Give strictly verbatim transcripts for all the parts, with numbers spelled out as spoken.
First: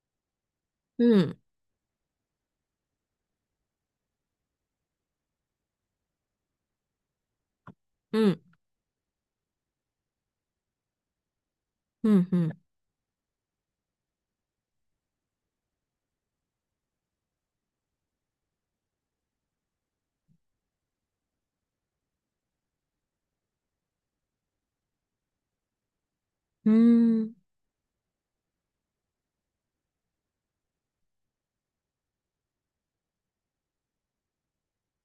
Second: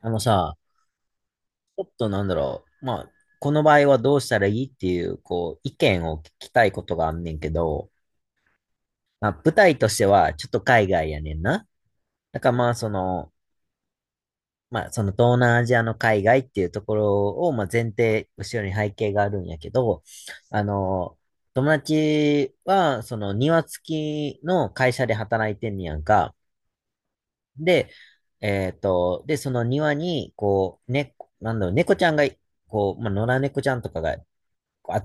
あのさ、うん、ちょっとなんだろう。まあ、この場合はどうしたらいいっていう、こう、意見を聞きたいことがあんねんけど、うん、まあ、舞台としてはちょっと海外やねんな。うん、うだからん、まあ、その、まあ、その東南アジアの海外っていうところを、まあ、前提、後ろに背景があるんやけど、あの、友達は、その庭付きの会社で働いてんねやんか。うん、で、えっと、で、その庭に、こう、ね、なんだろう、猫ちゃんが、こう、まあ、野良猫ちゃんとかが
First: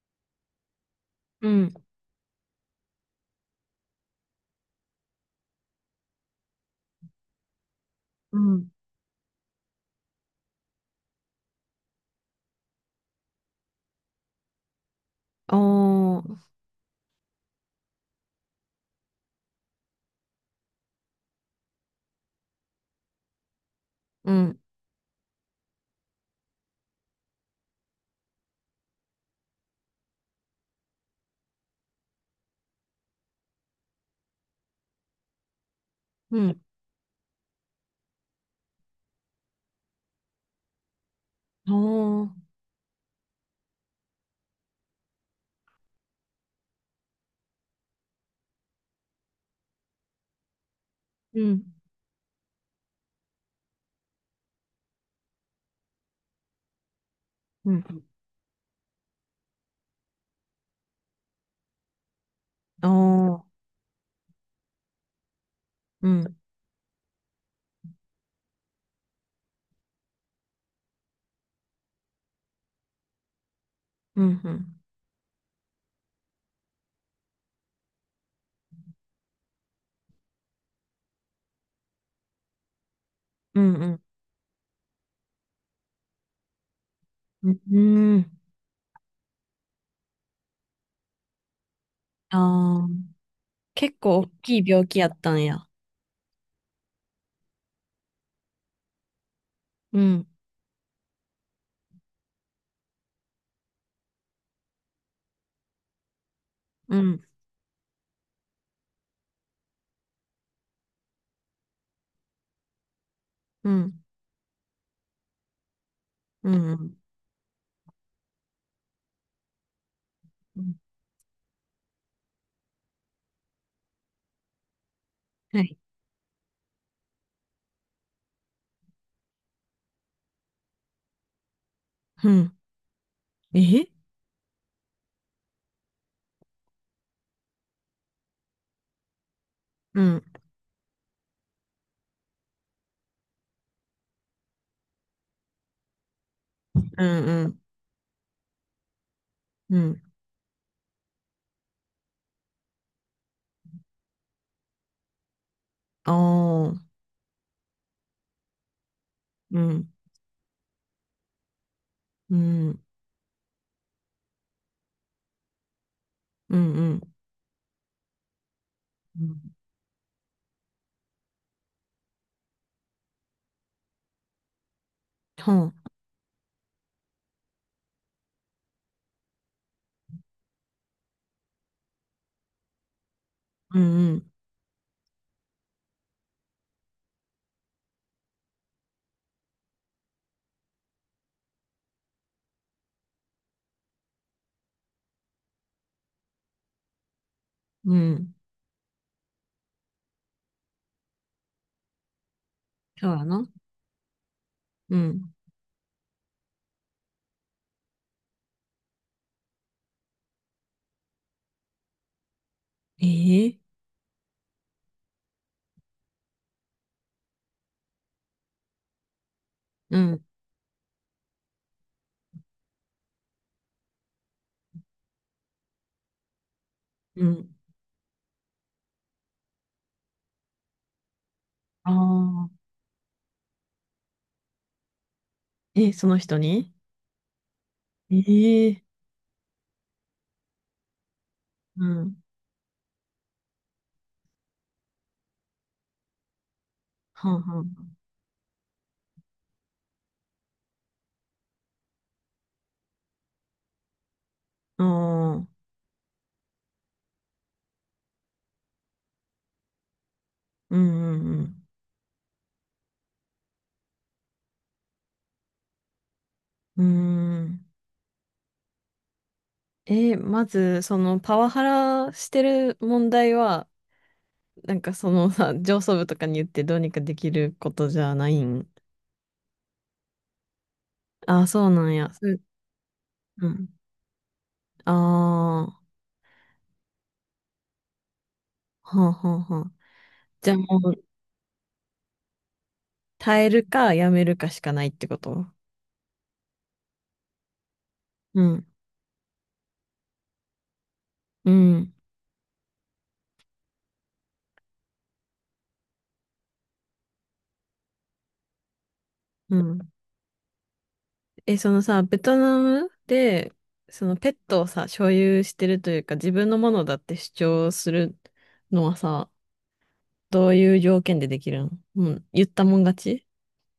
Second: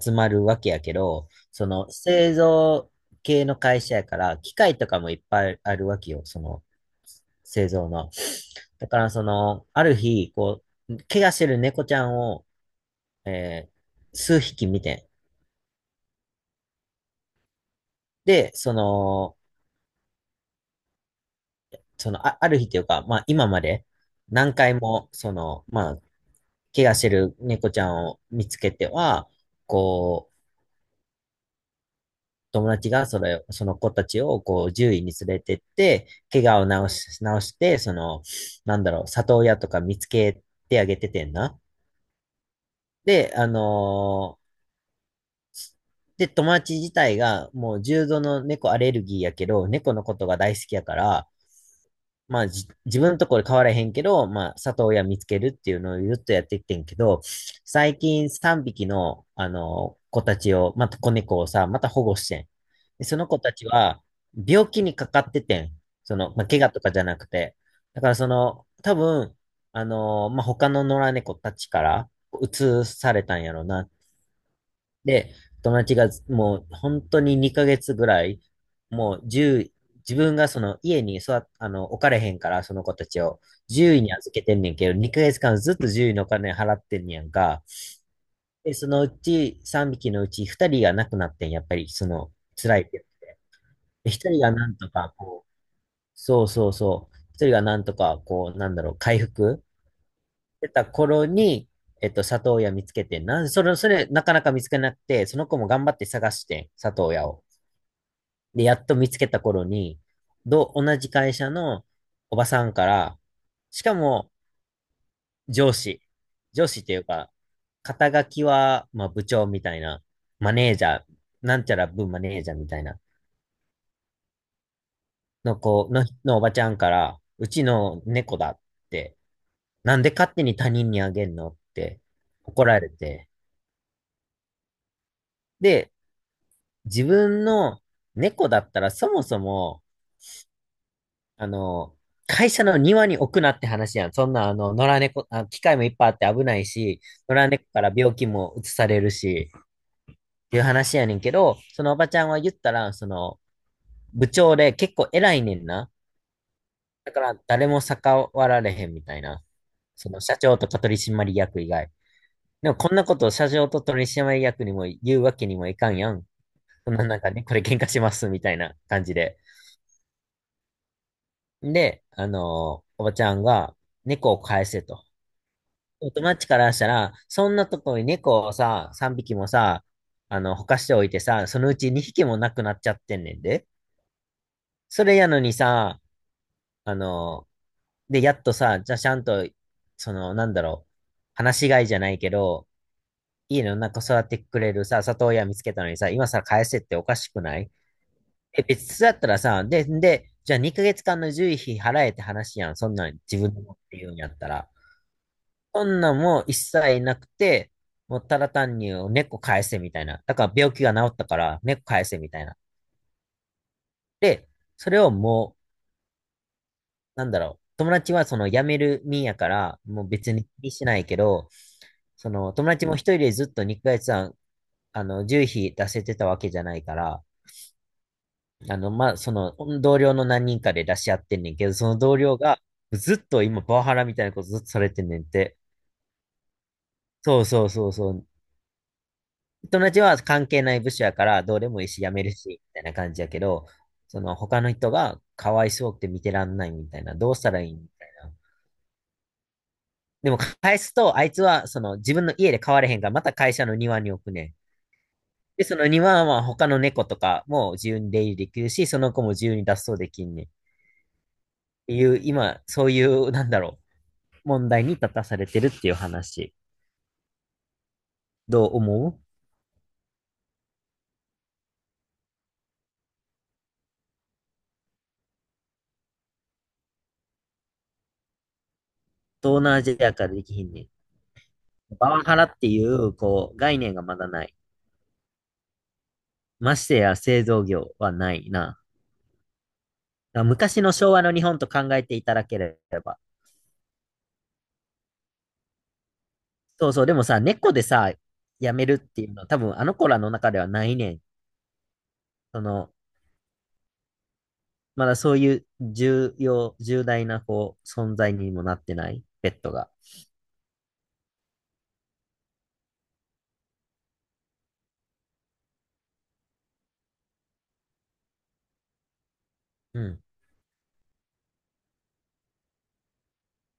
集まるわけやけど、うそん、の製造系の会社やから、機械とかもいっぱいあるわけよ、その製造の。うん、だからその、ある日、こう、怪我してる猫ちゃんを、えー数匹見て、ああ、で、その、その、あ、ある日というか、まあ今までう何ん、回も、その、まあ、怪我してる猫ちゃんを見つけては、こう、友達がそれ、その子たちをこう獣医に連れてって、う怪ん、我を治し、治して、その、なんだろう、里親とか見つけてあげててんな。ああ、で、あのーで、友達自体がもう重度の猫アレルギーやけど、猫のことが大好きやから、うん、まあ、じ、自分のところ変わらへんけど、まあ、里親見つけるっていうのをずっとやってきてんけど、う最ん、近さんびきの、あの、子たちを、また子猫をさ、また保護してん。あで、その子あ、たちは、病気にかかっててん。うその、ん、まあ、怪我とかじゃなくて。だから、その、多分、あの、まあ、他の野良猫たちから、移されたんやろな。うん、うん、で、友達がもう本当ににかげつぐらい、もういち自分がその家に育っあの、置かれへんから、その子たちをう獣ん、医に預けてんねんけど、にかげつかんずっと獣医のお金払ってんねやんうん、か。うん、で、そのうちさんびきのうちふたりが亡くなってん、やっぱりその辛いああ、って。結で、構大ひとりがきいなん病と気やかったんこう、や。そうそうそう、ひとりがなんとかこう、なんだろう、回復うん、してた頃に、えっと、里親見つけてんな、それ、それ、なかなか見つけなくて、その子も頑張って探してん、う里ん、親を。で、やっと見つけた頃に、ど、同じ会社のおばさんから、うしかん、も上司、う上司ってん、いうか、肩書きは、まあ部長みたいな、マうネん、ージャー、なんちゃら部マネージャーみたいな、のはい、子の、のおばちゃんから、うちの猫だって、なんで勝手に他人にあげんのってうん、怒られて、え、で、自分の猫だったらそもそも、うん、あの、会社の庭に置くなって話やん。そんな、あの、野良猫、あ、機械もいっぱいあって危ないうん、し、野う良ん、猫から病気も移されるし、うん、っていう話やねんけど、そのおばちゃんは言ったら、その、部長で結構偉いねんな。ああ、だから誰も逆らわれへんみたいな。うん、その社長とか取締役以外。うでもん、こんなことを社長と取締役にも言うわけにもいかんやん。うん、うそんなん、なんかね、これ喧嘩しますみたいな感じうで。ん、で、あの、おばちゃんが猫を返せと。はあ、友達からしたら、そんなとこに猫をさ、さんびきもさ、あの、ほかしておいてさ、そのうちにひきもなくなっちゃってんねんで。うん、うん、それやのにさ、あの、で、やっとさ、じゃあちゃんと、その、なんだろう、放し飼いじゃないけど、家の中育ってくれるさ、里親見つけたのにさ、今さ、返せっておかしくない？うん、え、別だったらさ、で、で、じゃあにかげつかんの獣医費払えって話やん、そんなそんうや自な。分で持って言うんやったら。うん、そんなんも一切なくて、もうただ単に猫返せみたいな。だから病気が治ったから猫返せみたいな。ええ、で、それをもう、なんだろう。友達はその辞める身やから、うもうん、別に気にしないけど、その友達も一人でずっとにかげつんあの、じゅう費出せてたわけじゃないかうら、ん。あの、まあ、その同僚の何人かで出し合ってんねんけど、そあの同僚があ。ずっと今パワハラみたいなことずっとされてんねんって。え、その人に？そうそうそうそう。ええ、友達は関係ない部署やからどうでもういいし辞ん。めるし、みたいな感じやけど、その他の人がかわいそうくて見てらんないみたいな、はどうんしたらはいいみん。たいな。でも返すと、あいつはその自分の家で飼われへんから、また会社の庭に置くねん。ああ。で、その庭は他の猫とかも自由に出入りできるし、その子も自由に脱走できんねん。っうん、うん、ていう、今、そういう、なんだろう、問題に立たされてるっていう話。うん。うーん。どう思う？えー、まず、そのパワハラしてる問題は、なんかそのさ、上層部とかに言ってどうにかできることじゃないん？東南アジアからできひんねん。ああ、そうなんパや。ワそハう、ラっていう、うこう、ん。概念がまだない。ああ。ましてや製造業はないな。はんはんはん。だからじゃあ昔ものう、昭和の日本と考えていただければ。耐えるかやめるかしかないってこと？そうそう、でもさ、猫でさ、うん。辞めるっていうのは多分あの子らの中ではないねん。うん。その、まだそういう重要、重大なこう存在にもなってない、ペうットが。ん。え、そのさ、ベトナムで、そのペットをさ、所有してるというか、自分のものだって主張するのはさ、うん。どういう条件でできるの？うん、言ったもん勝ち？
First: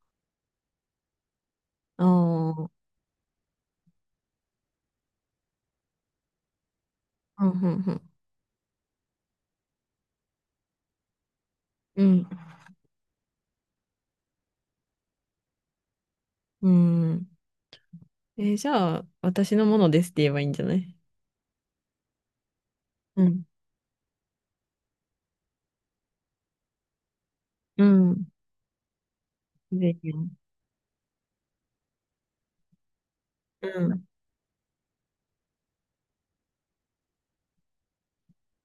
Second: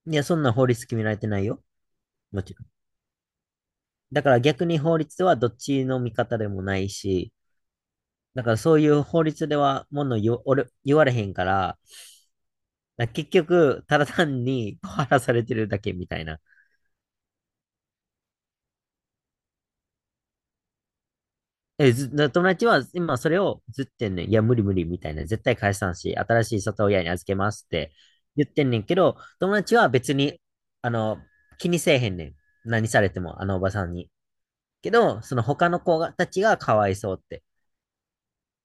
いや、そんな法律決められてないよ。もちろん。ああ、だから逆に法律はどっちの味方でもないし、うん、うん、だからそういう法律ではもの言わ言われへんから、うん。だから結局、ただ単に小らされてるだけみたいな。うん。うん。えー、じゃあ、私のものですって言えばいいんじゃない？え、ず、な友達は今うそれん、をずってんねん。いや、無理無理みたいな。絶対返さんし、新しい里親に預けますっうてん。言ってんねんけど、友達はでいい別よ。に、あの、気にせえへんねん。何されても、あのおばうさんん。に。けど、その他の子がたちがかわいそうって。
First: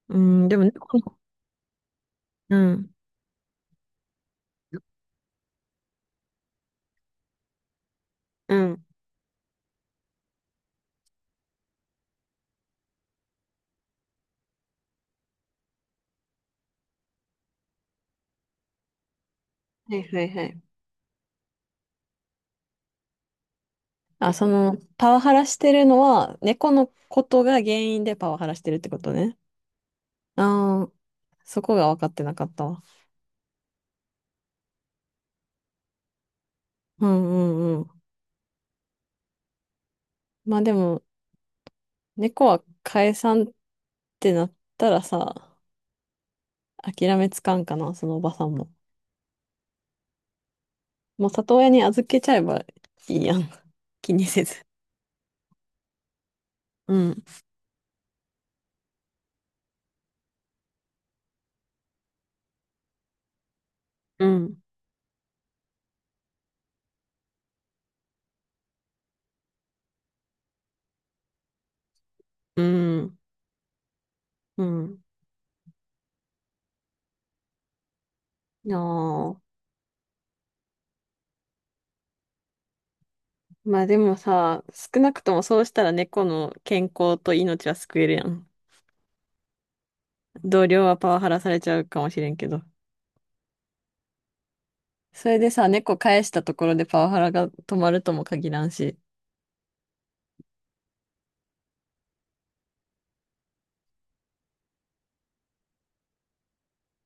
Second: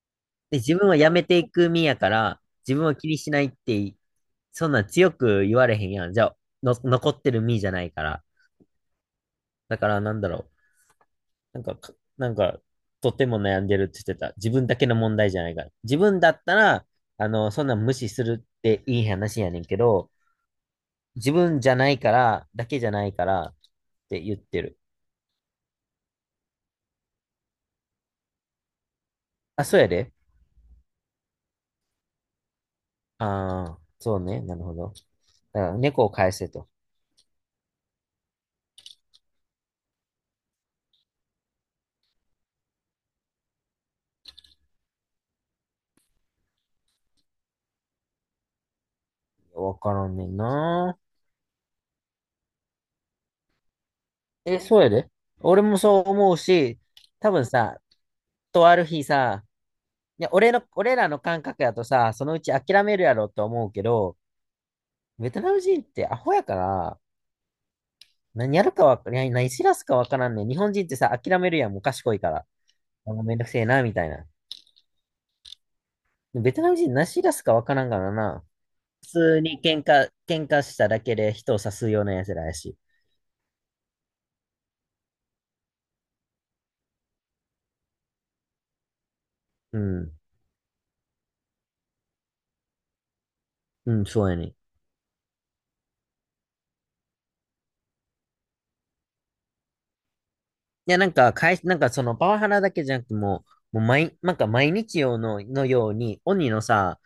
うん、でで、も自分は猫辞の、めていく身やから、う自分ん。は気にしないって、そんなん強く言われへんやん。じゃあ、の、残ってる身じゃないから。うん。だから、なんだろう。なんかか、なんか、とても悩んでるって言ってた。自分だけの問題じゃないから。自分だったら、あの、そんな無視するっていい話やねんけはいど、はいはい。自分じゃないから、だけじゃないからってあ、言っそての、る。パワハラしてるのは、猫のことが原因でパワハラしてるってことね。あ、そうやで。ああ、そこが分かってなかったわ。ああ、そうね。なるほど。だから猫を返せと。うん、うん、うん。まあでも、猫は解散ってなったらさ、諦めつかんかな、そのおばさんも。わからんねんな。もう里親に預けちゃえばいいやん。気にせず。え、そうやで。俺もそう思うし、うん、多分さ、とある日さ、いや、俺の、俺らの感覚やとさ、そのうち諦めるやろって思うけど、うん、ベトナム人ってアホやから、何やるかわか、何何知らすかわからんねん。日本人ってさ、諦めるやん、もう賢いから。うあん、もうめんどくせえな、みたいな。うん。ベトナム人何知らすかわからんからな。あ普通あ。に喧嘩、喧嘩しただけで人を刺すような奴らやし。まあでもさ、少なくともそうしたら猫の健康と命は救えるやん。うん。同僚はパワハラされちゃうかもしれんけど。うん、そうやね。いそれでさ、猫返したところでパワハラが止まるとも限らんし。や、なんか、かい、なんかそのパワハラだけじゃなくてもう、もう毎、なんか毎日用の、のように、鬼のさ、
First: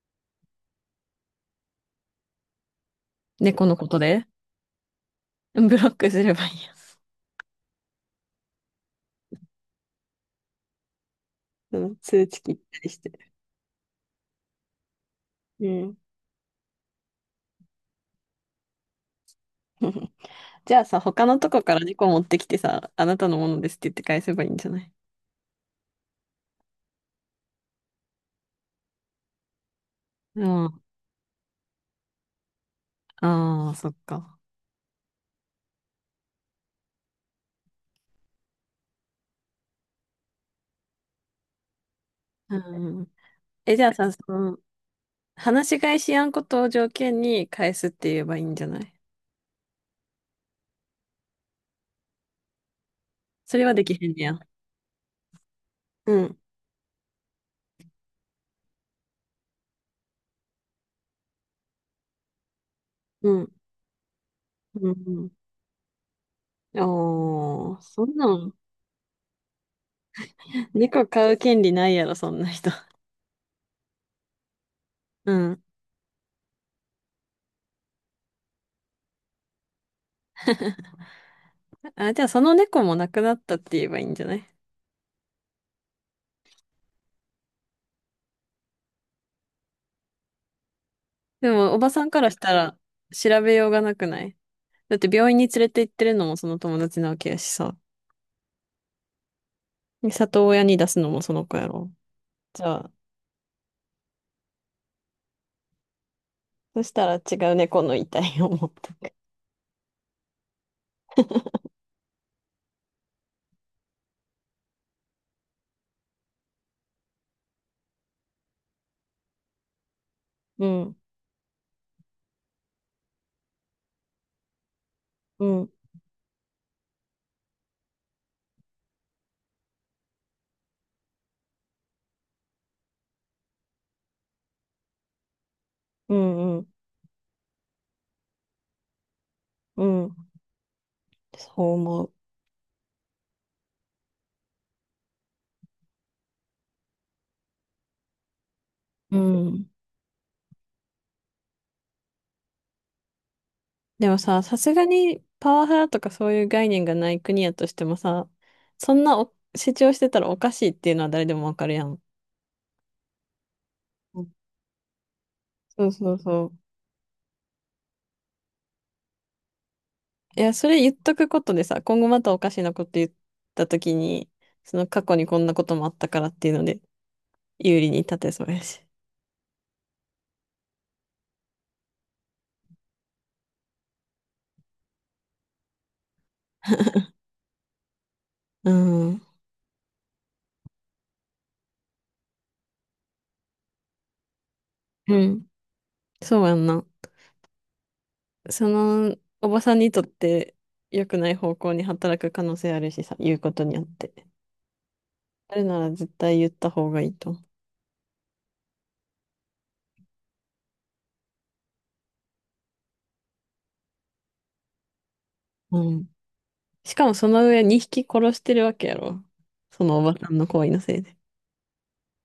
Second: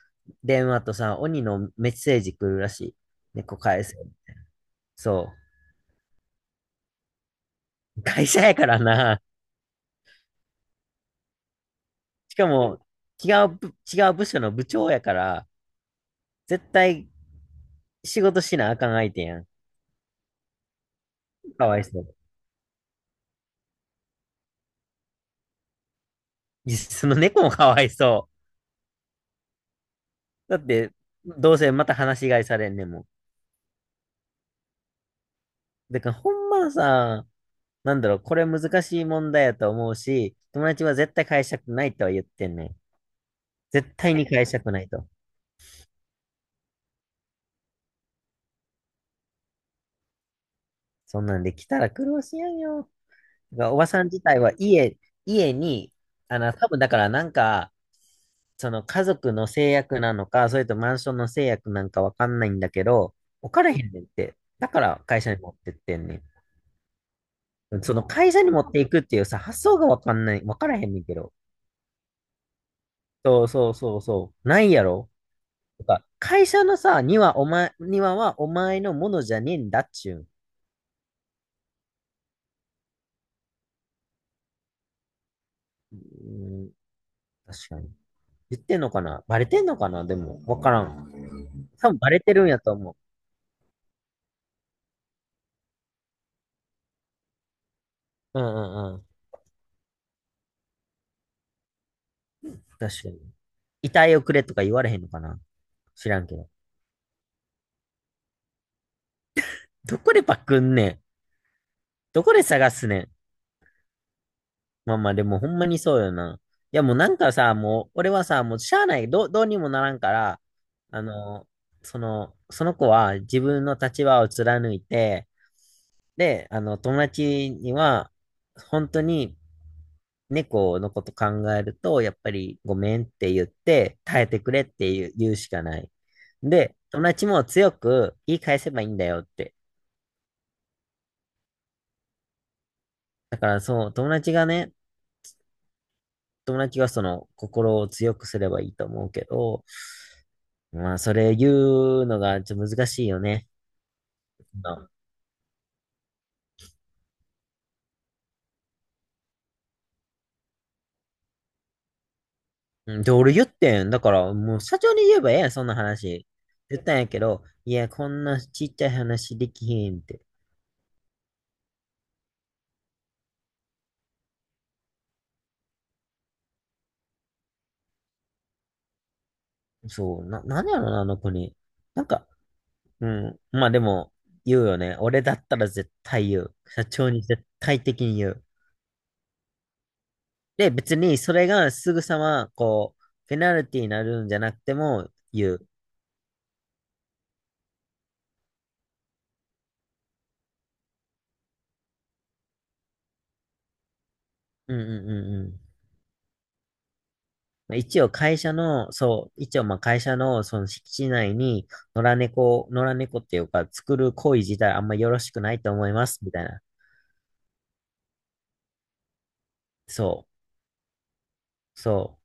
電話とさ、鬼のメッセージ来るらしい。猫猫の返こせ。とで？そブロックすればいいや。う。会社やからな。そ、通し知か切ったも、りして。違う部、違う部署の部長やから、うん。絶対仕事しなあかん相手やん。じゃあさ、他のとこかかわらいそ猫う。持ってきてさ、あなたのものですって言って返せばいいんじゃない？いやその猫もかわいそうう。だっん。て、どうせまた話し飼いされんねんもん。ああ、そっか。だからほんまさ、なんだろう、これ難しい問題やと思うし、友達は絶対返したくないとは言ってんうねん。ん。え、じゃあ絶さ、対そに返しの、たくないと。話し返しやんことを条件に返すって言えばいいんじゃない？そんなんで来たら苦労しやんよ。それはおでばきさんへん自ねや。体は家、家に、うん。あの、多分だからなんか、その家族の制約なのか、それとマンションの制約なんかわかんないんだけど、う置ん。かれへんねんって。だかうん。らう会ん、社に持ってってんねおー、ん。そのそんな会社にん、持っていくっていうさ、発想がわかんない、わからへんねん猫け飼ど。う権利ないやろ、そんな人。そうそうそうそう。ないやろうん。とか、会社のさ、庭お前、庭はお前のものじゃねえんだっちゅう。あ、じゃあその猫も亡くなったって言えばいいんじゃない？うん、確かに。言ってんのかなバレてんのかな、でも、わからん。でも、お多ば分さんバかレらてしるんたやとら思う。調べようがなくない？だって病院に連れて行ってるのもその友達なわけやしさ。うんうんうん。で里親に出すのもその子やろ。じゃあ、確かに。遺体をくれとか言われへんのかな、知らんけど。そしたら違う猫の遺体を持ってく。どこでパクんねん、どこで探すねん。まあまあでもほんまにそうよな。いやもうなんかさ、もう俺はさ、もうしゃあない。どう、どうにもならんから、うん、あの、その、その子は自分の立場を貫いて、うん、で、あの、友達には、本当に猫のこと考えると、やっぱりごめんって言って、耐えてくれって言う言うしかない。うん、うん、で、友達も強く言い返せばいいんだよって。うん。そう思う。だからそう、友達がね、友達がその心を強くすればいいと思ううけど、ん。まあそれ言うのがちょっと難しいよね。でもさ、さすがにパワハラとかそういう概念がない国やとしてもさ、そんなお主張してたらおかしいっていうのは誰でもわかるやん。うん、で、俺言ってん。だかうらん、もう社長に言えばええやん、そんなそうそう話。そう。言ったんやけど、いや、こんなちっちゃい話できへんって。いや、それ言っとくことでさ、今後またおかしなこと言ったときに、その過去にこんなこともあったからっていうので、有利に立てそうやし。そう、な、なんやろな、あの子に。なんか、うん。まあでも、言うよね。俺だったら絶対言う。社長に絶対的に言う。うん。で、別にそれがすぐさま、こう、ペナルティになるんじゃなくてもうん。言う。そうやんな。その、おばさんにとって良くない方向に働く可能性あるしさ、言うことによって。うんうんうんうあん。るなら絶対言った方がいいとまあ一応会社の、そう、一応まあ会社のその敷地内に野良猫、野良猫っていうか作る行為自体あんまよろしくないと思思う。いうん。ます、みたいな。しかもその上にひき殺してるわけやろ。そのおばそさんの行為のせいで。う、そう。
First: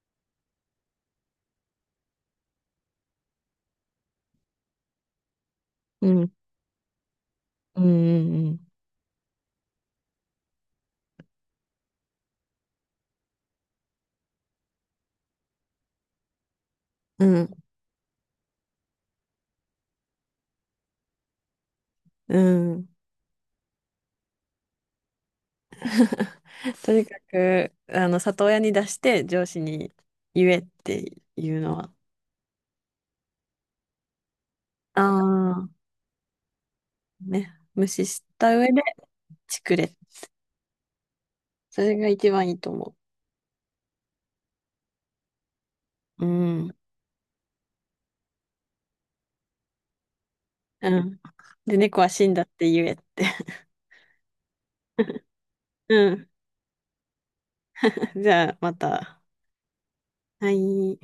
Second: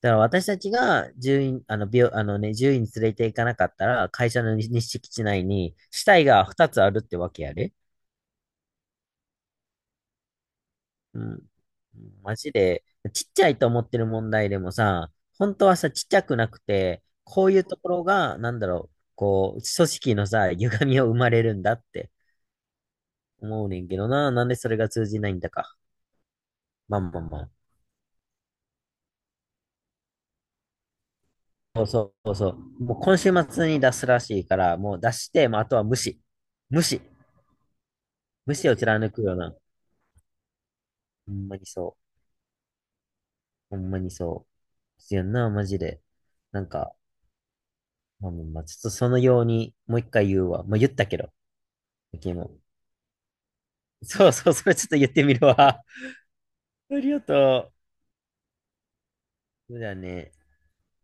だから私たちが獣医、あの、病、あのね、獣医に連れて行かなかったら、会社の日敷地内に死う体ん。がふたつあるってわけやで。うん、うん、うん。マジで、ちっちゃいと思ってる問題でもさ、本当はさ、ちっちゃくなくて、うこうん。いうところが、なんだろう、こう、組織のさ、歪みを生まれるんだってうん。うん。思うねんけどな、なんでそれが通じないんだか。とまあにかまあまあ。く、あの、里親に出して上司に言えっていうのそうは、そうそう。もう今週末に出すらしいから、もうあ出して、もうああ、とは無視。無視。ね、無視し無た上視をで貫くような。チクれ。ほんまにそれそがう。一番いいと思ほんまにそう。必要な、マジで。う。うなんん。か、まあ、まあちょっとそのように、もう一回言うわ。まあ、言うったけん。ど。で、猫は死ん君だっも。て言えって。そうそう、それちょっと言って みるわ。うん。ありがとじゃあ、また。う。そうだね。はい。